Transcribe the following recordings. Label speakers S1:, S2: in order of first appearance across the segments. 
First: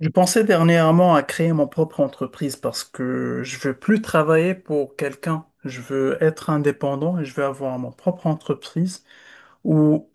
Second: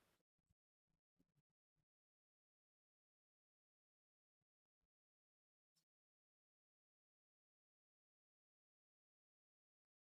S1: Je pensais dernièrement à créer mon propre entreprise parce que je veux plus travailler pour quelqu'un. Je veux être indépendant et je veux avoir mon propre entreprise où,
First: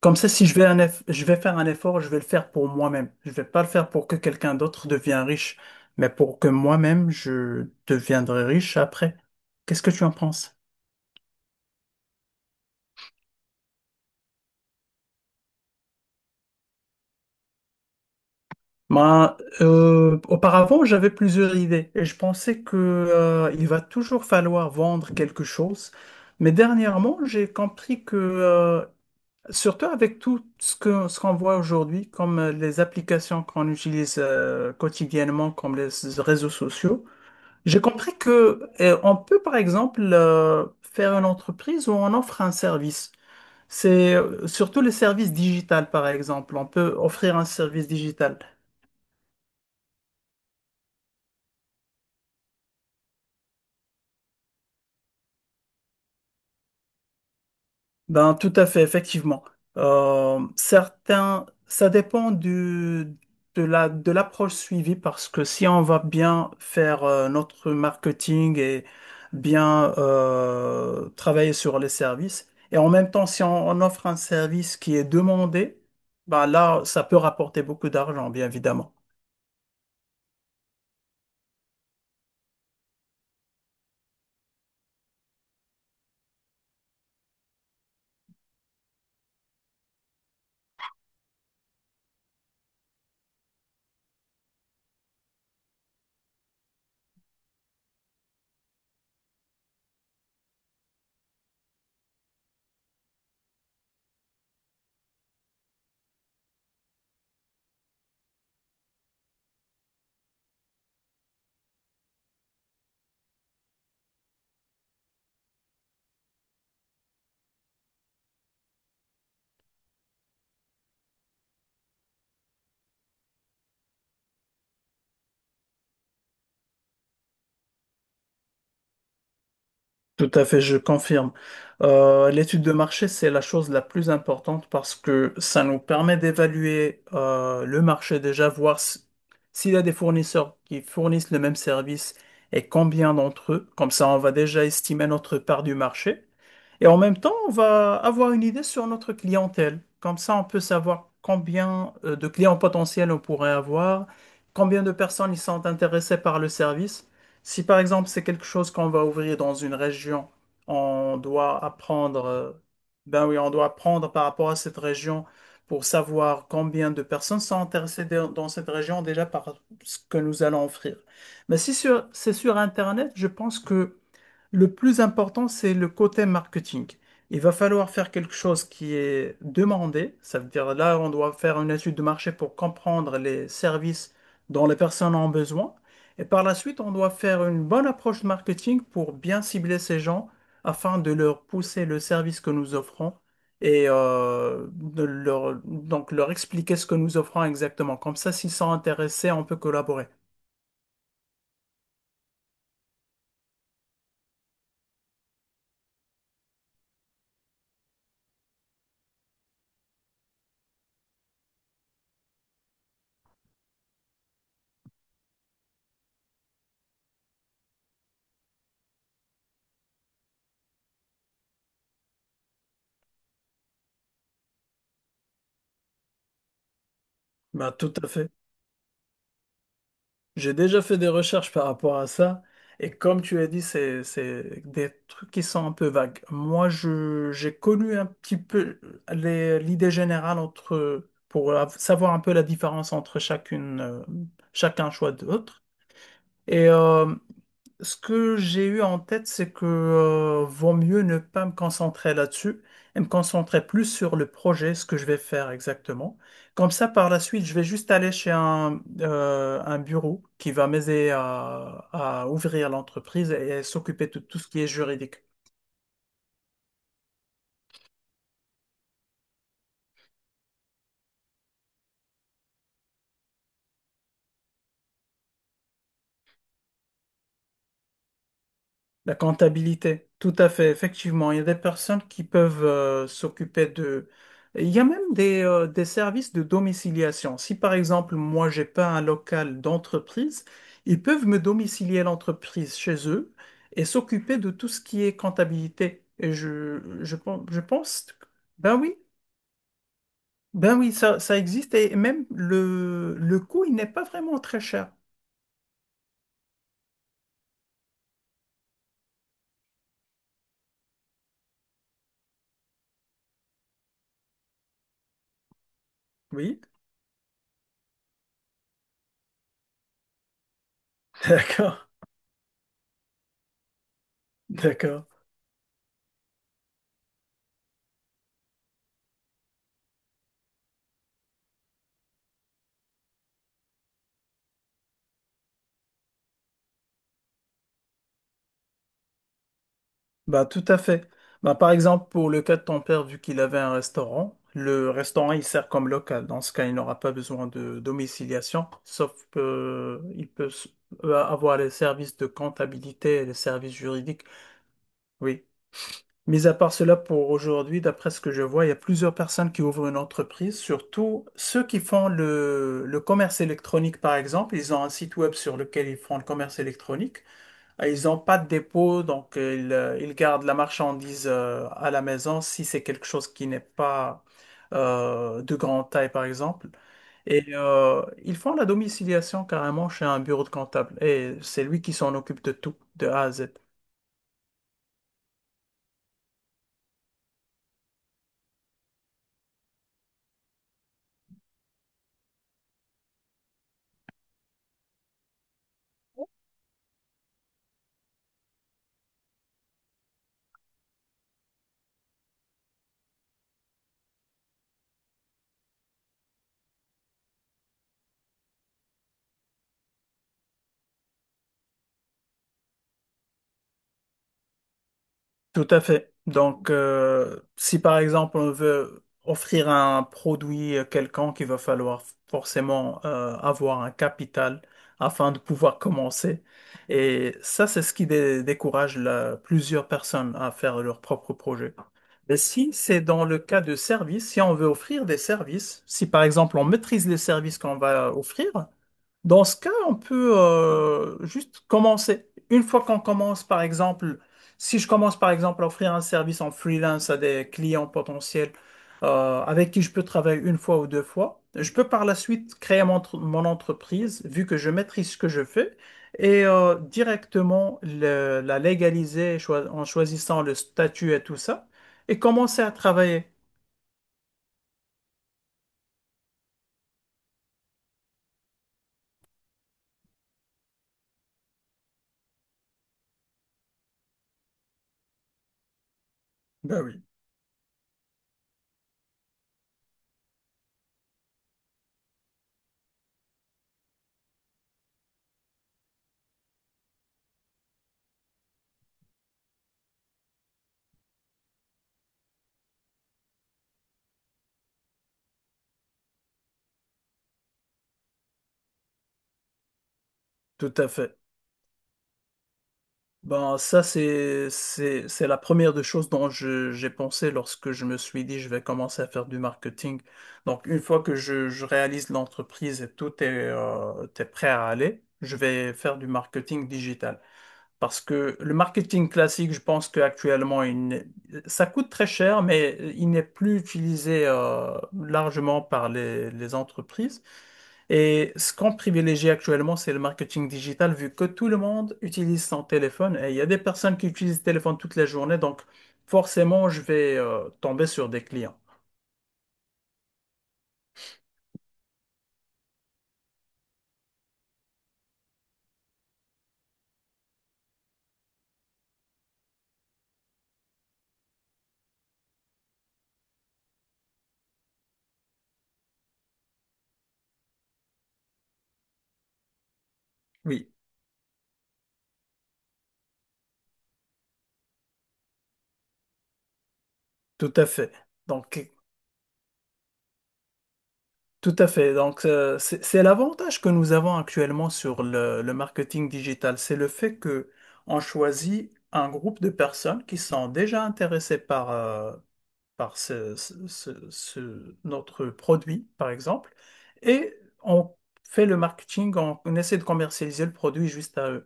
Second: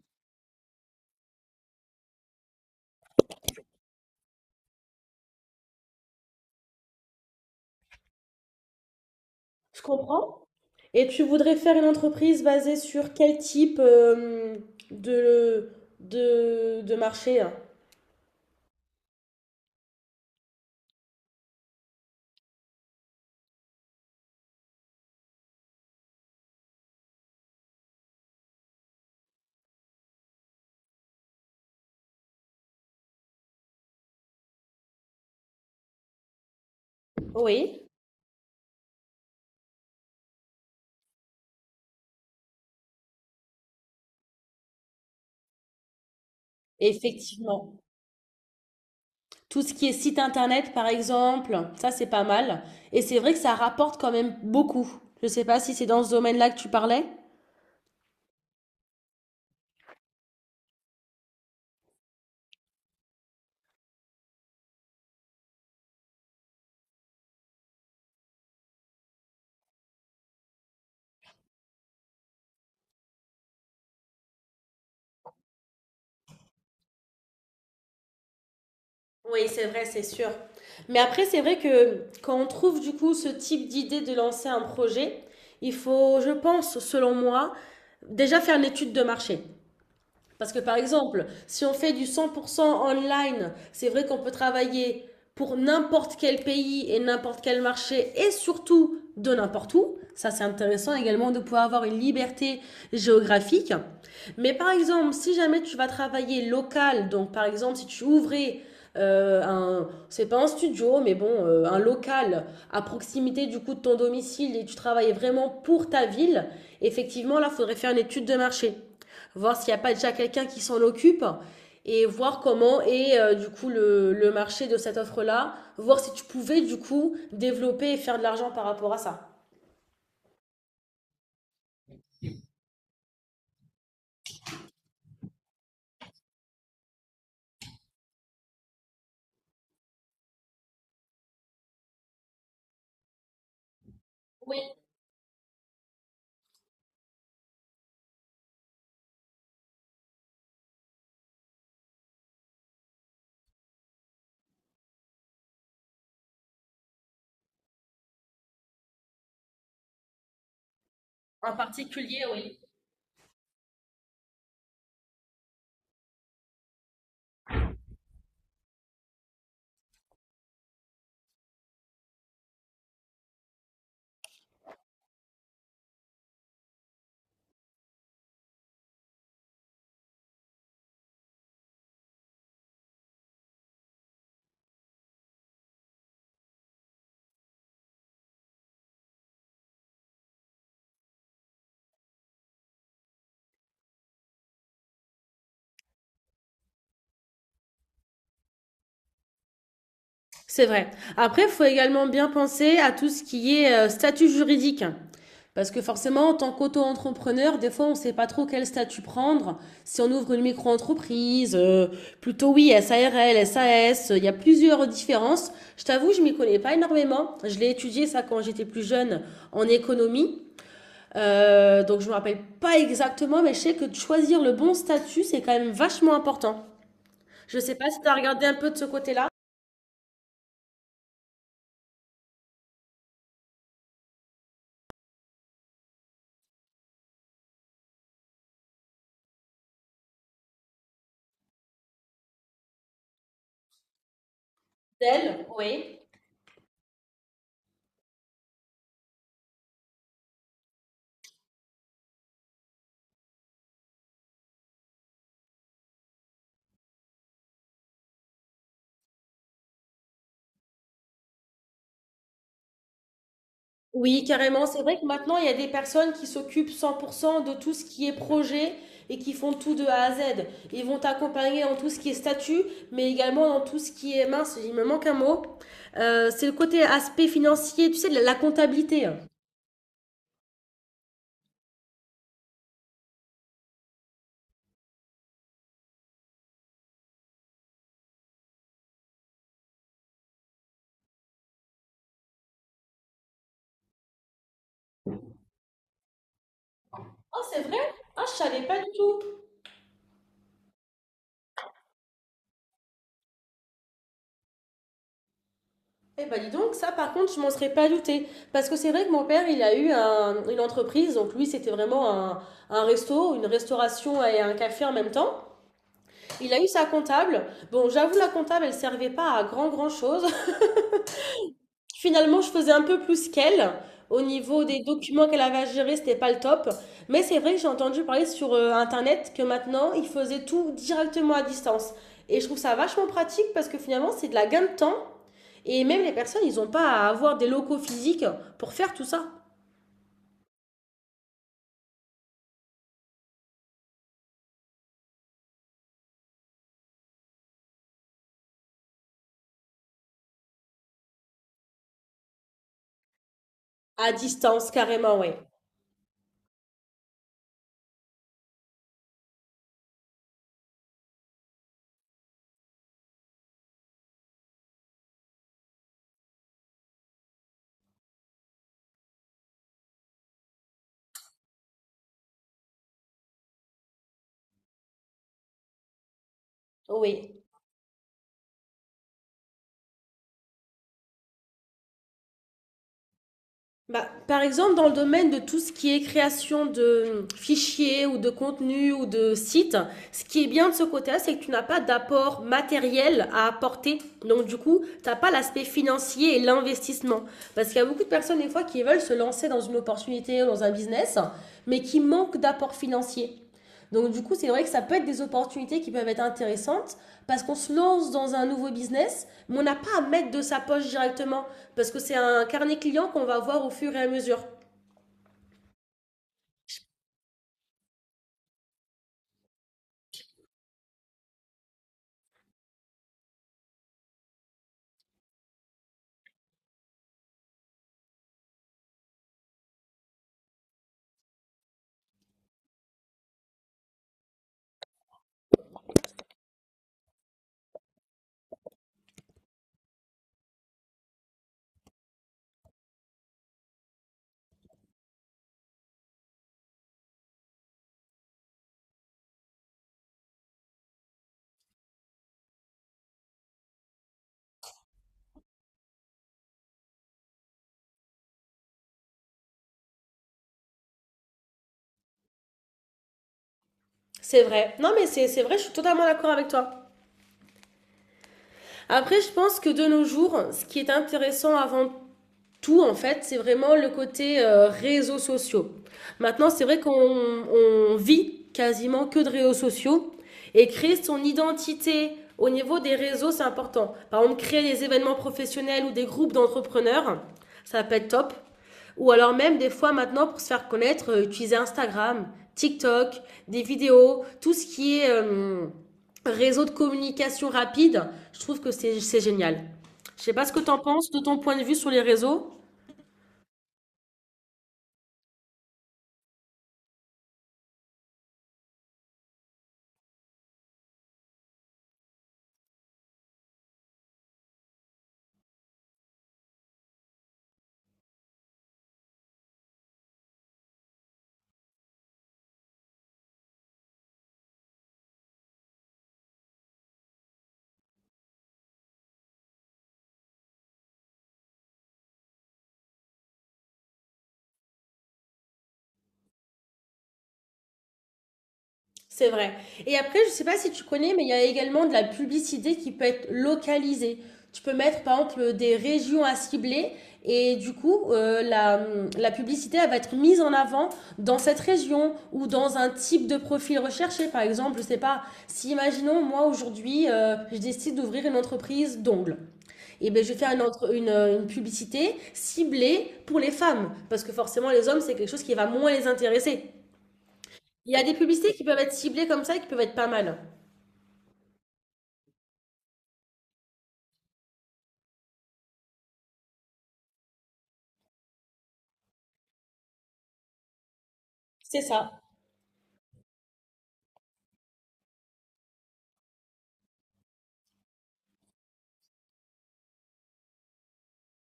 S1: comme ça, si je vais je vais faire un effort, je vais le faire pour moi-même. Je vais pas le faire pour que quelqu'un d'autre devienne riche, mais pour que moi-même je deviendrai riche après.
S2: Je
S1: Qu'est-ce que tu en
S2: comprends.
S1: penses?
S2: Et tu voudrais faire une entreprise basée sur quel type de, de marché? Hein
S1: Ben, auparavant, j'avais plusieurs idées et je pensais que, il va toujours falloir vendre quelque chose. Mais dernièrement, j'ai compris que, surtout avec ce qu'on voit aujourd'hui, comme les applications qu'on utilise, quotidiennement, comme les réseaux sociaux, j'ai
S2: Oui,
S1: compris que, on peut, par exemple, faire une entreprise où on offre un service. C'est surtout les services digitales, par exemple. On peut offrir un
S2: effectivement.
S1: service digital.
S2: Tout ce qui est site internet, par exemple, ça c'est pas mal. Et c'est vrai que ça rapporte quand même beaucoup. Je sais pas si c'est dans ce domaine-là que tu parlais.
S1: Ben, tout à fait, effectivement. Certains, ça dépend de la, de l'approche suivie parce que si on va bien faire notre marketing et bien travailler sur les services, et en même temps, si on offre un service qui est demandé, ben là, ça peut rapporter beaucoup d'argent, bien évidemment.
S2: Oui, c'est vrai, c'est sûr. Mais après, c'est vrai que quand on trouve du coup ce type d'idée de lancer un projet, il faut, je pense, selon moi, déjà faire une étude de marché. Parce que par exemple, si on fait du 100% online, c'est vrai qu'on peut travailler pour n'importe quel pays et n'importe quel marché et surtout de n'importe où. Ça, c'est intéressant également de pouvoir avoir une liberté géographique. Mais par exemple, si jamais tu vas travailler local, donc par exemple, si tu ouvrais c'est pas un studio, mais bon, un local à proximité du coup de ton domicile et tu travaillais vraiment pour ta ville, effectivement, là, il faudrait faire une étude de marché, voir s'il n'y a pas déjà quelqu'un qui s'en occupe et voir comment est du coup le marché de cette offre-là, voir si tu pouvais du coup développer et faire de l'argent par rapport à ça.
S1: Tout à fait, je confirme. L'étude de marché, c'est la chose la plus importante parce que ça nous permet d'évaluer le marché déjà, s'il y a des fournisseurs qui fournissent le même service et combien d'entre eux. Comme ça, on va déjà estimer notre part du marché. Et en même temps, on va avoir une idée sur notre clientèle. Comme ça, on peut savoir combien de clients potentiels on pourrait avoir, combien de personnes ils sont intéressées par le service. Si par exemple c'est quelque chose qu'on va ouvrir dans une région, on
S2: En
S1: doit
S2: particulier,
S1: apprendre,
S2: oui.
S1: ben oui, on doit apprendre par rapport à cette région pour savoir combien de personnes sont intéressées dans cette région déjà par ce que nous allons offrir. Mais si sur- c'est sur Internet, je pense que le plus important, c'est le côté marketing. Il va falloir faire quelque chose qui est demandé. Ça veut dire là, on doit faire une étude de marché pour comprendre les services dont les personnes ont besoin. Et par la suite, on doit faire une bonne approche de marketing pour bien cibler ces gens afin de leur pousser le service que nous offrons et donc leur expliquer ce que nous offrons exactement. Comme ça, s'ils sont intéressés, on peut collaborer.
S2: C'est vrai. Après, il faut également bien penser à tout ce qui est statut juridique. Parce que forcément, en tant qu'auto-entrepreneur, des fois, on ne sait pas trop quel statut prendre. Si on ouvre une micro-entreprise, plutôt oui, SARL, SAS, il y a plusieurs différences. Je t'avoue, je ne m'y connais pas énormément. Je l'ai étudié ça quand j'étais plus jeune, en économie. Donc je ne me rappelle pas exactement, mais je sais que de choisir le bon statut, c'est quand même vachement important. Je ne
S1: Bah,
S2: sais pas
S1: tout
S2: si tu
S1: à
S2: as
S1: fait.
S2: regardé un peu de ce côté-là.
S1: J'ai déjà fait des recherches par rapport à ça, et comme tu as dit, c'est des trucs qui sont un peu vagues. Moi, j'ai connu un petit peu l'idée générale entre, savoir un peu la différence entre chacune, chacun choix de
S2: D'elle,
S1: l'autre.
S2: oui.
S1: Et ce que j'ai eu en tête, c'est que vaut mieux ne pas me concentrer là-dessus et me concentrer plus sur le projet, ce que je vais faire exactement. Comme ça, par la suite, je vais juste aller chez un bureau qui va m'aider à ouvrir l'entreprise et s'occuper de
S2: Oui,
S1: tout ce qui
S2: carrément.
S1: est
S2: C'est vrai que
S1: juridique.
S2: maintenant, il y a des personnes qui s'occupent 100% de tout ce qui est projet et qui font tout de A à Z. Ils vont t'accompagner dans tout ce qui est statut, mais également dans tout ce qui est mince. Il me manque un mot. C'est le côté aspect financier, tu sais, de la comptabilité.
S1: La comptabilité, tout à fait, effectivement. Il y a des personnes qui peuvent s'occuper de... Il y a même des services de domiciliation. Si par exemple, moi, j'ai pas un local d'entreprise, ils peuvent me domicilier l'entreprise chez eux et s'occuper de tout ce qui est comptabilité. Et
S2: Oh,
S1: je
S2: c'est vrai?
S1: pense...
S2: Ah, je savais
S1: Ben
S2: pas du
S1: oui,
S2: tout.
S1: ben oui, ça existe et même le coût, il n'est pas vraiment très cher.
S2: Eh ben, dis donc, ça, par contre, je m'en serais pas douté. Parce que c'est vrai que mon père, il a eu une entreprise. Donc, lui, c'était vraiment un resto, une restauration et un café en même temps. Il a
S1: Oui,
S2: eu sa comptable. Bon, j'avoue, la comptable, elle servait pas à grand grand chose.
S1: d'accord,
S2: Finalement, je faisais un peu plus qu'elle. Au niveau des
S1: d'accord.
S2: documents qu'elle avait à gérer, c'était pas le top. Mais c'est vrai que j'ai entendu parler sur Internet que maintenant, ils faisaient tout directement à distance. Et je trouve ça vachement pratique parce que finalement, c'est de la gain de temps. Et même les personnes, ils n'ont pas à avoir des locaux physiques pour faire tout ça.
S1: Bah, tout à fait. Bah, par exemple, pour le cas de ton père, vu qu'il avait un restaurant, le restaurant, il sert comme local. Dans ce cas, il n'aura pas besoin de domiciliation, sauf qu'il peut avoir les services de comptabilité et les services
S2: À
S1: juridiques.
S2: distance, carrément, ouais.
S1: Oui. Mis à part cela, pour aujourd'hui, d'après ce que je vois, il y a plusieurs personnes qui ouvrent une entreprise, surtout ceux qui font le commerce électronique, par exemple. Ils ont un site web sur lequel ils font le commerce électronique. Ils n'ont pas de dépôt, donc ils gardent la marchandise à la maison si c'est quelque chose qui n'est pas de grande taille, par exemple.
S2: Oui.
S1: Et ils font la domiciliation carrément chez un bureau de comptable. Et c'est lui qui s'en occupe de tout, de A à Z.
S2: Bah, par exemple, dans le domaine de tout ce qui est création de fichiers ou de contenus ou de sites, ce qui est bien de ce côté-là, c'est que tu n'as pas d'apport matériel à apporter. Donc, du coup, tu n'as pas l'aspect financier et l'investissement. Parce qu'il y a beaucoup de personnes, des fois, qui veulent se lancer dans une opportunité ou dans un business, mais qui manquent d'apport financier. Donc, du coup, c'est vrai que ça peut être des opportunités qui peuvent être intéressantes, parce qu'on se lance dans un nouveau business, mais on n'a pas à mettre de sa poche directement. Parce que c'est un carnet client qu'on va voir au fur et à mesure.
S1: Tout à fait. Donc, si par exemple on veut offrir un produit quelconque, il va falloir forcément avoir un capital afin de pouvoir commencer. Et ça, c'est ce qui décourage plusieurs personnes à faire leur propre projet. Mais si c'est dans le cas de services, si on veut offrir des services, si par exemple on maîtrise les services qu'on va offrir, dans ce cas, on peut juste commencer. Une fois qu'on commence, par exemple, si je commence, par exemple, à offrir un service en freelance à des clients potentiels avec qui je peux travailler une fois ou deux fois, je peux par la suite créer mon entreprise, vu que je maîtrise ce que je fais, et directement la légaliser en choisissant le statut et tout ça, et commencer à travailler.
S2: C'est vrai. Non, mais c'est vrai, je suis totalement d'accord avec toi. Après, je pense que de nos jours, ce qui est intéressant avant tout, en fait, c'est vraiment le côté réseaux sociaux. Maintenant, c'est vrai
S1: Ben
S2: qu'on
S1: oui,
S2: on vit quasiment que de réseaux sociaux et créer son identité au niveau des réseaux, c'est important. Par exemple, créer des événements professionnels ou des groupes d'entrepreneurs, ça peut être top. Ou alors même des fois maintenant pour se faire connaître, utiliser Instagram, TikTok, des vidéos, tout ce qui est réseau de communication rapide, je trouve que c'est génial. Je sais pas ce que tu
S1: tout
S2: en
S1: à
S2: penses
S1: fait.
S2: de ton point de vue sur les réseaux.
S1: Ben, ça, c'est la première des choses dont j'ai pensé lorsque je me suis dit, je vais commencer à faire du marketing. Donc, une fois que je réalise l'entreprise et tout est, t'es prêt à aller, je vais faire du marketing digital. Parce que le marketing classique, je pense qu'actuellement, il n'est- ça coûte très cher, mais il n'est plus utilisé largement par les entreprises. Et ce qu'on privilégie actuellement, c'est le marketing digital, vu que tout le monde utilise son téléphone. Et il y a des personnes qui utilisent le téléphone toute la journée, donc forcément, je vais tomber sur des clients.
S2: C'est vrai. Et après, je sais pas si tu connais, mais il y a également de la publicité qui peut être localisée. Tu peux mettre, par exemple, des régions à cibler et du coup, la publicité, elle va être mise en avant dans cette région ou dans un type de profil recherché. Par exemple, je sais pas, si imaginons, moi, aujourd'hui, je décide d'ouvrir une entreprise d'ongles. Et ben, je vais faire
S1: Oui,
S2: une publicité ciblée pour les femmes parce que forcément, les hommes, c'est quelque chose qui va moins les intéresser.
S1: tout à fait.
S2: Il y a des publicités qui
S1: Donc,
S2: peuvent être ciblées comme ça et qui peuvent être pas mal.
S1: Tout à fait. Donc, c'est l'avantage que nous avons actuellement sur le marketing digital. C'est le fait que on choisit un groupe de personnes qui sont déjà intéressées par,
S2: C'est ça.
S1: par notre produit, par exemple, et on fait le marketing, on essaie de commercialiser le produit juste à eux.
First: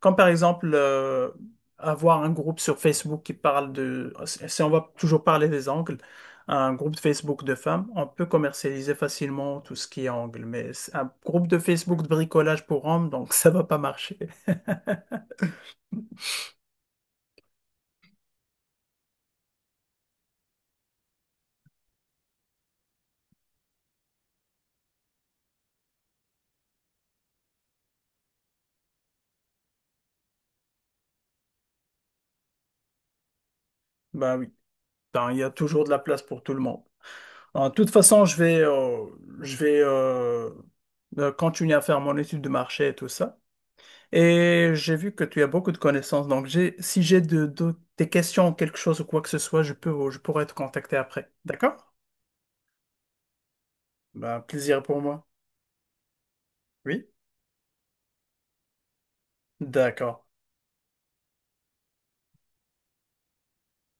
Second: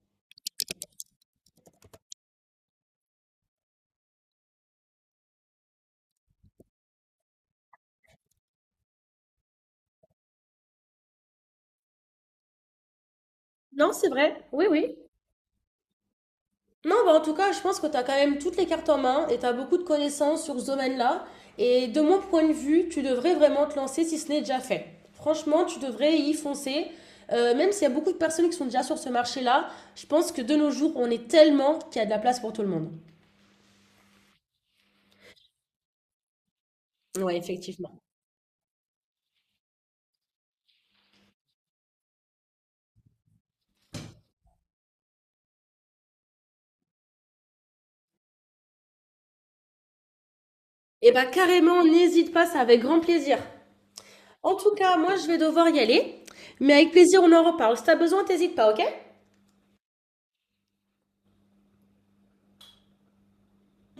S1: Comme par exemple, avoir un groupe sur Facebook qui parle de, si on va toujours parler des angles, un groupe de Facebook de femmes, on peut commercialiser facilement tout ce qui est angle, mais c'est un groupe de Facebook de bricolage pour hommes, donc ça va pas
S2: Non, c'est
S1: marcher.
S2: vrai. Oui, oui. Non, bah en tout cas, je pense que tu as quand même toutes les cartes en main et tu as beaucoup de connaissances sur ce domaine-là. Et de mon point de vue, tu devrais vraiment te lancer si ce n'est déjà fait. Franchement, tu devrais y foncer. Même s'il y a beaucoup de personnes qui sont déjà sur ce marché-là, je pense que de nos jours, on est tellement qu'il y a de la place pour tout le monde.
S1: Bah oui, ben, il y a toujours de la place pour tout le monde.
S2: Ouais,
S1: En toute
S2: effectivement.
S1: façon, je vais continuer à faire mon étude de marché et tout ça. Et j'ai vu que tu as beaucoup de connaissances, donc j'ai, si j'ai des questions, quelque chose ou quoi que ce soit, je pourrais te contacter
S2: Et bah
S1: après.
S2: carrément,
S1: D'accord?
S2: n'hésite pas, c'est avec grand plaisir.
S1: Ben,
S2: En tout
S1: plaisir
S2: cas,
S1: pour
S2: moi,
S1: moi.
S2: je vais devoir y aller. Mais avec
S1: Oui?
S2: plaisir, on en reparle. Si t'as besoin, t'hésites pas, ok?
S1: D'accord.